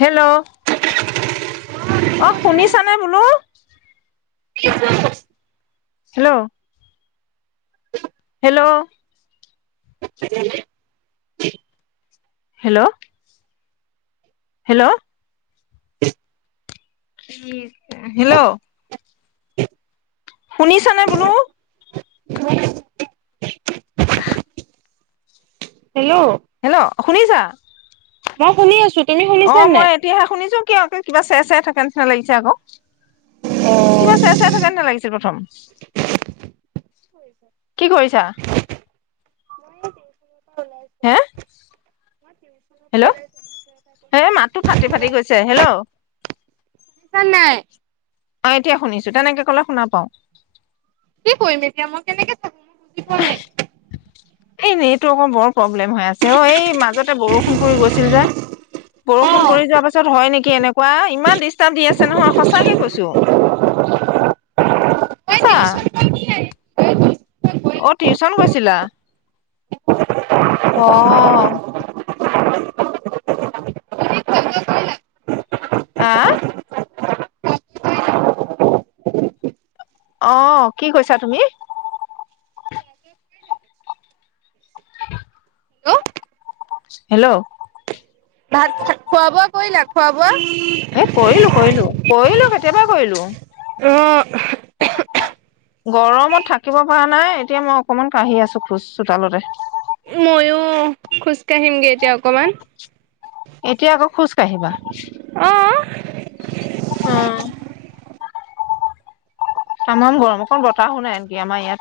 Hello [unintelligible] অ শুনিছানে, বোলোঁ। কি [unintelligible] [inaudible] hello hello [unintelligible] hello hello hello শুনিছা নে বোলোঁ? [unintelligible] যাহ হেল্ল' হেল্ল' অ শুনিছা? মই শুনি আছোঁ। অ, মই এতিয়াহে শুনিছোঁ। কিয়, কিবা চেৰচেৰাই থাকে। কিবা নিচিনা লাগিছে আকৌ। কিবা চেৰচেৰাই থাকা নচিনা লাগিছিল প্ৰথম। কি কৰিছা? হে মই। হেল্ল' হে মাতটো ফাটি শুনিছা ফাটি গৈছে হেল্ল' নাই। অ এতিয়া শুনিছো, তেনেকে কলে শুনা পাওঁ। কি কৰিম এতিয়া মই কেনেকে চাম বুজি পোৱা নাই। এনেই টো অক বৰ প্ৰব প্ৰবলেম হৈ আছে অ এই মাজতে বৰষুণ পৰি গৈছিল যে অ বৰষুণ পৰি যোৱাৰ পাছত হয় নেকি এনেকুৱা ইমান ডিষ্টাৰ্ব দি আছে নহয় সঁচাকে কৈছো মই সঁচা। টিউচন [inaudible] অ টিউচন গৈছে। ছিলা। অ,,,,, আঁ অ,,, কি কৈছা তুমি। [unintelligible] হেল্লৌ ভাত খোৱা বোৱা কৰিলা খোৱা বোৱা। এহ কৰিলোঁ কৰিলোঁ, কৰিলোঁ কেত। কেবাৰ কৰিলোঁ। য় য়োহো য়োহ। গৰমত থাকিব পৰা নাই এতিয়া মই অকমাণ কাঢ়ি আছো খোজ চোতালতে। খোজ কাঢ়িম গে এতিয়া অকমাণ। এতিয়া আকৌ খোজ কাঢ়িবা। অঁ। অহ,,,,। তামাম গৰম, অকন বতাহো নাই আনকি আমাৰ ইয়াত।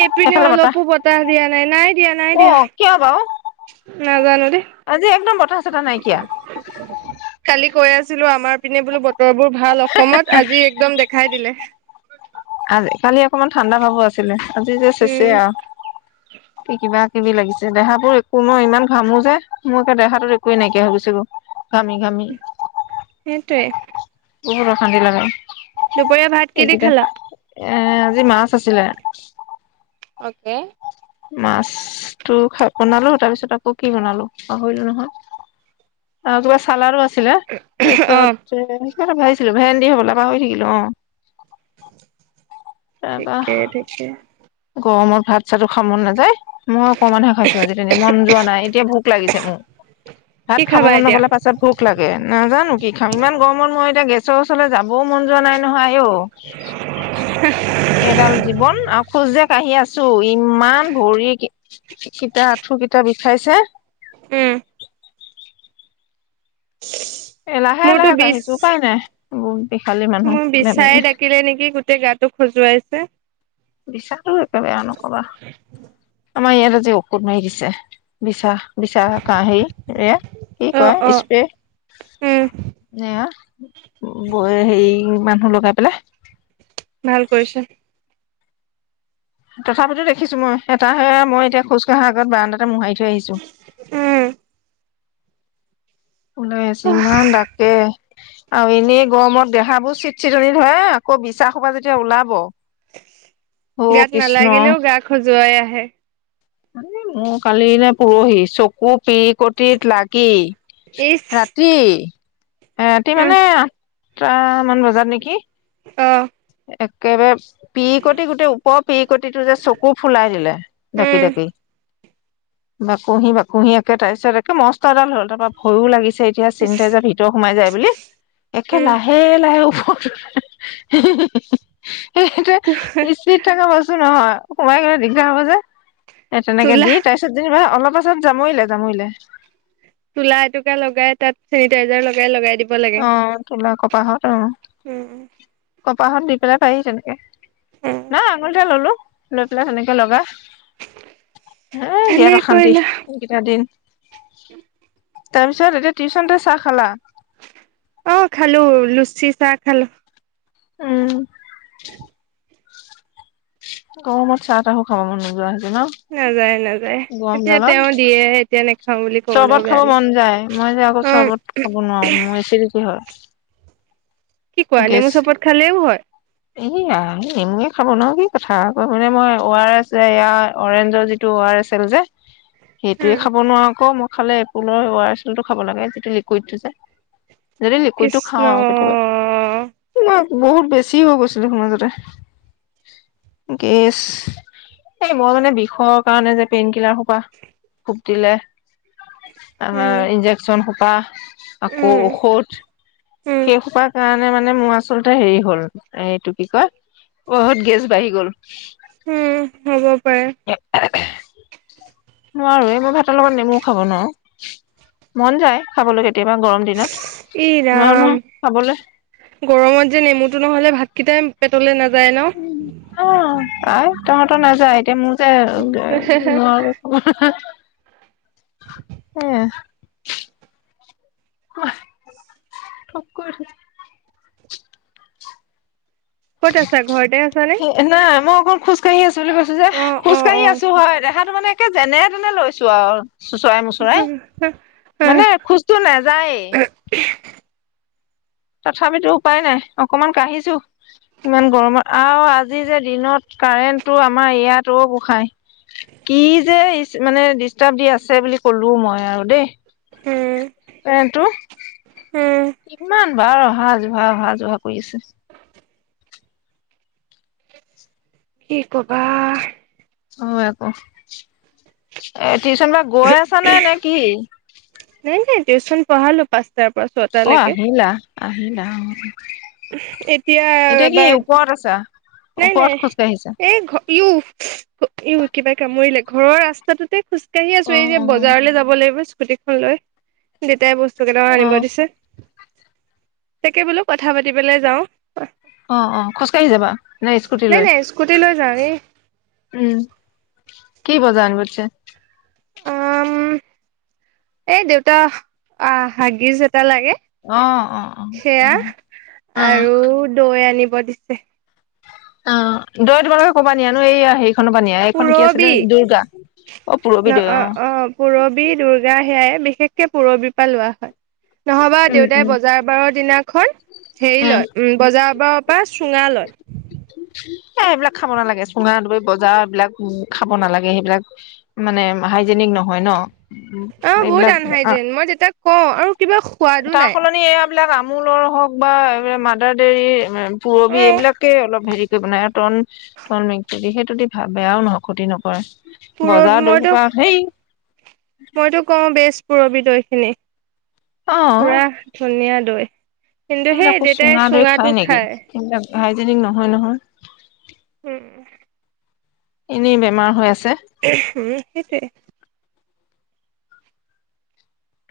এইপিনে অলপো বতাহ দিয়া নাই, নাই দিয়া, নাই অ দিয়া কিয় বাৰু নাজানো দেহ আজি একদম বতাহ চতাহ নাইকিয়া কালি। কৈ আছিলো আমাৰ পিনে বোলো বতৰ বোৰ। ভাল অসমত আজি একদম দেখাই দিলে। অকনমান ঠান্দা ভাবোঁ আছিলে। আজি যে চেচে উম। আও কি কিবা। কিবি লাগিছে দেহাবোৰ একো মই ইমান ঘামো যে মোৰ দেহাটো একো নাই কিয়া হৈ গৈছে গৈ। ঘামি ঘামি সেটোৱে। বহুত অশান্তি লাগে। দুপৰীয়া ভাত কি দি এইকেইটা খালা,? এ এ আজি মাছ আছিলে। অ'কে। মাছ টো খা বনালো তাৰ পিছত আৰু কি বনালো পাহৰিলো নহয়। অ' কিবা চালাদো আছে। ছিলে তাৰ চত অ', যে কিবা এটা ভাজিছিলো ভেন্দি হবলা পাহৰি থাকিলো অ। তাৰপা ঠিকে ঠিকে। গৰমত ভাত চাতো খাব মন নাযায়। মই অকণমানহে খাইছো আজি তেনেই, মন যোৱা নাই এতিয়া ভুক লাগিছে মোৰ, কি ভাত খাব খাবা মন এতিয়া? নগ'লে পাছত ভুক লাগে, নাজানো কি খাম ইমান গৰমত মই এতিয়া গেছ। চচ ওচলে যাবও মন যোৱা নাই নহয় আইয়ো এইডাল জীৱন।। যে কাহি আছো ইমান ভৰি কি কিটা, আঁঠু কেইটা বিষাইছে। উম',। এ লাহে মোৰতো লাহে বিচ, কাঢ়িছো উপায় নাই এইবোৰ বিষালী মানুহ মোৰ বেমাৰী বিচাই ডাকিলে নেকি গোটেই গাটো খজুৱাইছে। বিচাৰো একে বেয়া নকবা। আমাৰ ইয়াত আজি ঔষধ মাৰি দিছে বিছা। বিচাৰহকে আহি এয়া কি অ', কয় অ', উম, স্প্ৰে এয়া। বৌয়ে হেৰি, মানুহ লগাই পেলাই। ভাল কৰিছে। তথাপিতো দেখিছোঁ মই। এটাহে মই এতিয়া খোজ কঢ়াৰ আগত বাৰাণ্ডাতে মোহাৰি থৈছো। উম। ওলাই আছে ইমান দাকে। আৰু এনেই গৰমত দেহাবোৰ চিটচিটনি ধৰে আকৌ বিচা সোপা যেতিয়া ওলাব। অ গাত কৃষ্ণ নালাগিলেও গা খজুৱাই। হে মোৰ কালি নে পৰহি চকু পি কটিত লাগি। ইচ ৰাতি। এতি উম, মানে ট্ৰা মান বজাৰ নেকি? অ', একেবাৰে পিৰিকটি গোটেই ওপৰ পিৰিকটিটো যে চকু ফুলাই দিলে ঢাকি - উম, ঢাকি। বাকুহি - বাকুহি একে তাৰ পিছত একে মস্ত এডাল হ'ল তাৰপা ভয়ও লাগিছে চেতিয়া ইচ চেনিটাইজাৰ ভিতৰ সোমাই যায় বুলি একে উম, লাহে - লাহে উফ', হহ- হ- হে - হে - হে - হে সেইটো তোলা ইস্পিত থকা বস্তু নহয়। সোমাই গলে দিগদাৰ হ'ব যে। এ', তেনেকে দি তাৰপিছত যেনিবা অলপ পাছত যামইলে - যামইলে তোলা এটুকা লগাই তাত চেনিটাইজাৰ লগাই - লগাই দিব লাগে। অ', তুলী কোপাহত অ',। উম, কপাহত দি পেলাই পায়হি তেনেকে উম, না আঙুলিতে ললো লৈ পেলাই সেনেকে লগা এ বিৰাত ভালেই অশান্তি কৰিলা এইকেইটা দিন তাৰপিছত এতিয়া টিউচনতে চাহ খালা অ খালো লুচ শিছা খালো উম গৰমত চাহ তাহো খাব মন নোযোৱা হৈ নাযায় নাযায় এতিয়া ডালত তেওঁ দিয়ে তেনে চৰ্বত খাব মন যায়। মই যে আকৌ অ চৰ্বত খাব নোৱাৰো মোৰ এচিডিটি হয়। কি কোৱা! নেমু চৰ্বত খালেও হয়? ই আই এনে খাব ন কি কথা আকৌ মানে মই অ আৰ এচ যে ইয়াৰ অৰেঞ্জৰ যিটো অ আৰ এচ এল যে সেইটোয়ে খাব নোৱাৰো আকৌ মই খালে পুলৰ অ আৰ এচ এল টো খাব লাগে যিটো লিকুইডটো যে যদি লিকুইডটো কৃষ্ণ খাওঁ আৰু কেতিয়াবা, বহুত বেছ বেছি হৈ গৈছিল দেখোন মাজতে, গেছ এই মই মানে বিষৰ কাৰণে যে পেইন কিলাৰ সোপা ফুটিলে আ উম ইঞ্জেকচন পাহ আকৌ উম ঔষধ উম সেই সোপাৰ কাৰণে মানে মোৰ আচলতে হেৰি হ'ল এইটো কি কয় বহুত গেছ বাঢ়ি গ'ল উম হব পাৰে [inaudible] [inaudible] নোৱাৰো এই মই ভাতৰ লগত নেমু খাব নোৱাৰো, মন যায় খাবলৈ কেতিয়াবা গৰম দিনত ই নোৱাৰো ৰাম নহয় খাবলৈ গৰমত যে নেমুটো নহ'লে ভাতকেইটাই পেটলৈ নাজ অ আই তহঁতৰ নাযায় এতিয়া মোৰ [unintelligible] উম ক'ত আছা, ঘৰতে আছা নে? ক'ত খোজকাঢ়ি আছ। বুলি কৈছো যে, খোজ কাঢ়ি আছো হয়। দেহাটো মানে একে যেনে তেনে লৈছো আও চোচৰাই-মোচৰাই, উম মানে খোজটো নেযায়েই। তথাপিতো উপায় নাই, অকমান কাঢ়িছো, ইমান গৰমত আৰু আজি যে দিনত কাৰেণ্টটো, আমাৰ ইয়াত। অ' গোসাই, কি যে ইচ্ মানে ডিষ্টাৰ্ব দি আছে বুলি ক'লো মই আৰু দেই। উম। পেণ্টটো ইমান বাৰ অহা-যোহা, অহা-যোহা কৰি আছোঁ। কি ক'বা। হয় আকৌ, এত টিউচন পৰা গৈ আছা নে, নে কি? নাই নাই, টিউচন পঢ়ালো পাঁচ অ' আহিলা-আহিলা অ'। এতিয়া কি এবাৰ ওপৰত আছা নাই ওপৰত নাই, খোজকাঢ়িছা? এই ঘ ইউ, ইউ কিবাই কামুৰিলে। ঘৰৰ ৰাস্তাটোতেই খোজকাঢ়ি আছো, অ এই যে বজাৰলৈ যাব লাগিব স্ক স্কুটিখন লৈ, দেতাই বস্তু স্তু কেইটামান অ আনিব দিছে। তাকে বোলো কথা পাতি পেলাই যাওঁ। অ'-অ' খোজ কাঢ়ি যাবা? নে স্কুটি নাই লৈ? নাই স্কুটি লৈ যাওঁ এই উম, কি বজাৰ আনি [unintelligible] অ' উম, এই দেউতা, আহ, হাগিজ এট এটা লাগে, অ অ অ অ সেয়া, অ আৰু দৈ আনিব ব দিছে। অ', দৈ তোমালোকে ক'ৰ পৰা নিয়ানো এই ইয়া হেৰি? পূৰৱী, অ পূৰবী ন দৈ অ' অ' পূৰৱী, দুৰ্গা, সেয়াই। বিশেষকে পূৰৱী পা লোৱা হয়। নহ'বা উম দেউতাই উম। বজাৰ বাৰৰ দিনাখন, হেৰি এ লয়, উম', বজাৰ বাৰৰ পৰা চুঙা লয়। এ এইবিলাক খাব নালাগে, চুঙা দৈ বজাৰৰ এইবিলাক, খাব নালাগে, সেইবিলাক মানে হাইজেনিক নহয় ন। অ' বহুত এইবিলাক আ আনহাইজেন, মই দেতাক কওঁ, আৰু কিবা সোৱাদো নাই। আমোলৰ হওঁক বা এই মাদাৰ দেইৰি পূৰৱী অ এইবিলাকে অলপ হেৰি কৰি বনাই আৰু তন টন মে দি সেই যদি ভাবে, বেয়াও নহয়, ক্ষতি নকৰে। পুৰ বজাৰৰ মইতো, দৈসোপা সেই মইতো কওঁ বেছ। পুৰৱী দৈখিনি। অ পূৰা ধুনীয়া। দৈ। কিন্তু সেই এইবিলাকো দেউতাই চুঙা দৈ খাই চুঙাটো নেকি খায়। এইবিলাক হাইজেনিক নহয় নহয়। উম এনেই বেমাৰ হৈ আছে। উম সেইটোৱে।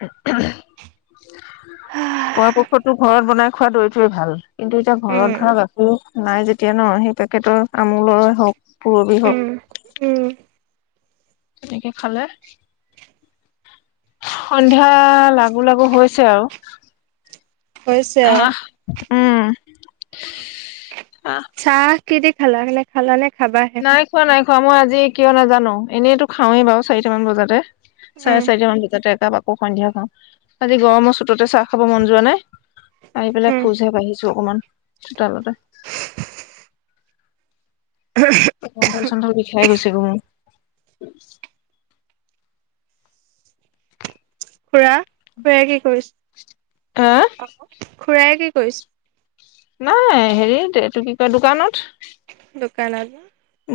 [unintelligible] [inaudible] পৰাপক্ষত ঘৰত বনাই। খোৱা দৈটোয়ে ভাল। কিন্তু এতিয়া ঘৰত উম ধৰা গাখীৰ। নাই যেতিয়া ন সেই পেকেটৰ আমুলৰে হওক। পূৰৱী উম হওক। উম তেনেকে খালে সন্ধিয়া লাগোঁ লাগোঁ হৈছে আৰু। হৈছে আৰু আহ' উম' আহ চা কিদি খালা? মানে খালা নে? খাবাহে নাই খোৱা নাই- খোৱা মই আজি কিয় নাজানো, এনেইতো খাওঁৱেই বাৰু চাৰিটামান বজাতে। চাৰে উম চাৰিটা মান ভিতৰতে একাপ। আকৌ সন্ধিয়া খাওঁ। আজি গৰমৰ তাতে চাহ খাব মন যোৱা নাই, আহি পেলাই উম খোজহে বাঢ়িছে। অকমান চোতালতে। কন্ধল চন্ধল বিষাই গৈছে গৈ মোৰ। উম [unintelligible] [inaudible] খুড়া, খুড়াই কি কৰিছে? আহ' খুড়ায়ে কি কৈছে? নাই হেৰিত, এইটো কি কয় দোকানত। দোকান আৰু?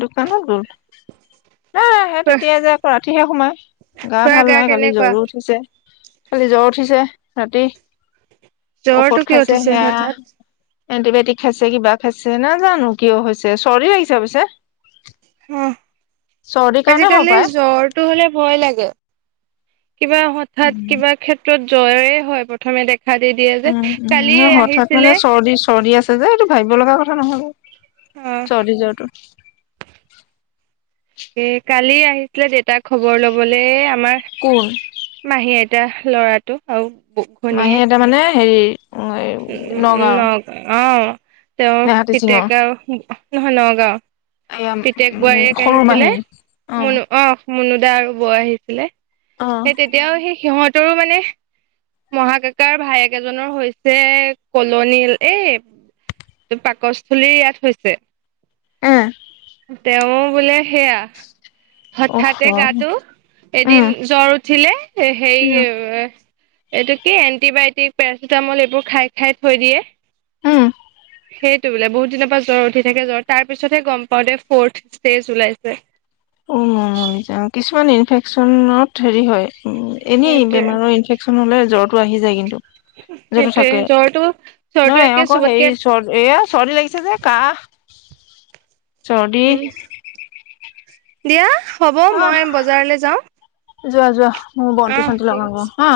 দোকানত গ'ল এ সেই খুৰা তেতিয়াই যে আকৌ ৰাতিহে সোমাই গা খুৰা ভাল নাই কালি কেনেকুৱা জ্বৰো উঠিছে কালি জ্বৰ উঠিছে ৰাতি জ্বৰটো কিয় উঠিছে হঠাৎ এণ্টিবায়টিক খাইছে কিবা খাইছে নাজানো কিয় হৈছে চৰ্দি লাগিছে পিছে অহ চৰ্দিৰ কাৰণে হ'ব আজিকালি জ্বৰটো হ'লে ভয় লাগে কিবা হঠাৎ পায় কিবা ক্ষেত্ৰত জ্বৰে হয় প্ৰথমে দেখ উম উ হঠাৎ মানে চৰ্দি চৰ্দি আছে যে এইটো ভাবিব লগা কথা নহয় অহ চদি জ্বৰটো এ কালি আহিছিলে দেউতাক খবৰ লবলৈ এয়া কোন মাহী আইতা লৰাটো আৰু মাহী এটা মানে হেৰি সে এ ন নগাঁওৰ অ [unintelligible] তেওঁ নেহাতী সিঙৰ পিতেক আৰু নহয় নগাঁও এয়া পিতেক উম, বোৱাৰীয়েক সৰু আহিছিলে মাহী মনো অ মুনুদা আৰু বৌ আহিছিলে অ', সেই তেতিয়াও সেই সিঁহত তৰো মানে মহাকাক ভাইেক এজনৰ হৈ যে কলনী এই পাকস্থলীৰ ইয়াত হৈছে অহ তেওঁ বোলে সেয়া অহ, হঠাতে গাটো এদিন উম, জ্বৰ উঠিলে সেই উম, এইটো কি এণ্টিবায়টিক পেৰাচিটামল এই বোৰ খাই খাই থৈ দিয়ে উম। সেইটো বোলে বহুত দিনৰ পৰা জ্বৰ উঠি থাকে জ্বৰ তাৰ পিছতহে গম পাও দে ফৰ্থ ষ্টেজ ওলাইছে উ ম যা কিছুমান ইনফেকচনত হেৰি হয় উ এনেই সেইটোয়ে বেমাৰৰ ইনফেকচন হলে জ্বৰ আহি যায় কিন্তু জৰটো সেইটোয়ে থাকে জ্বৰটো জ্বৰটো নহ একে আকৌ হেৰি চবতকে চ এইয়া চৰ্দি লাগিছে যে কাহ [unintelligible] চদি উম দিয়া হ'ব মই বজাৰলে যাওঁ যোৱা যোৱা। ম অ বন্তি চন্তি ঠিক লগাওঁ আছে গে হা।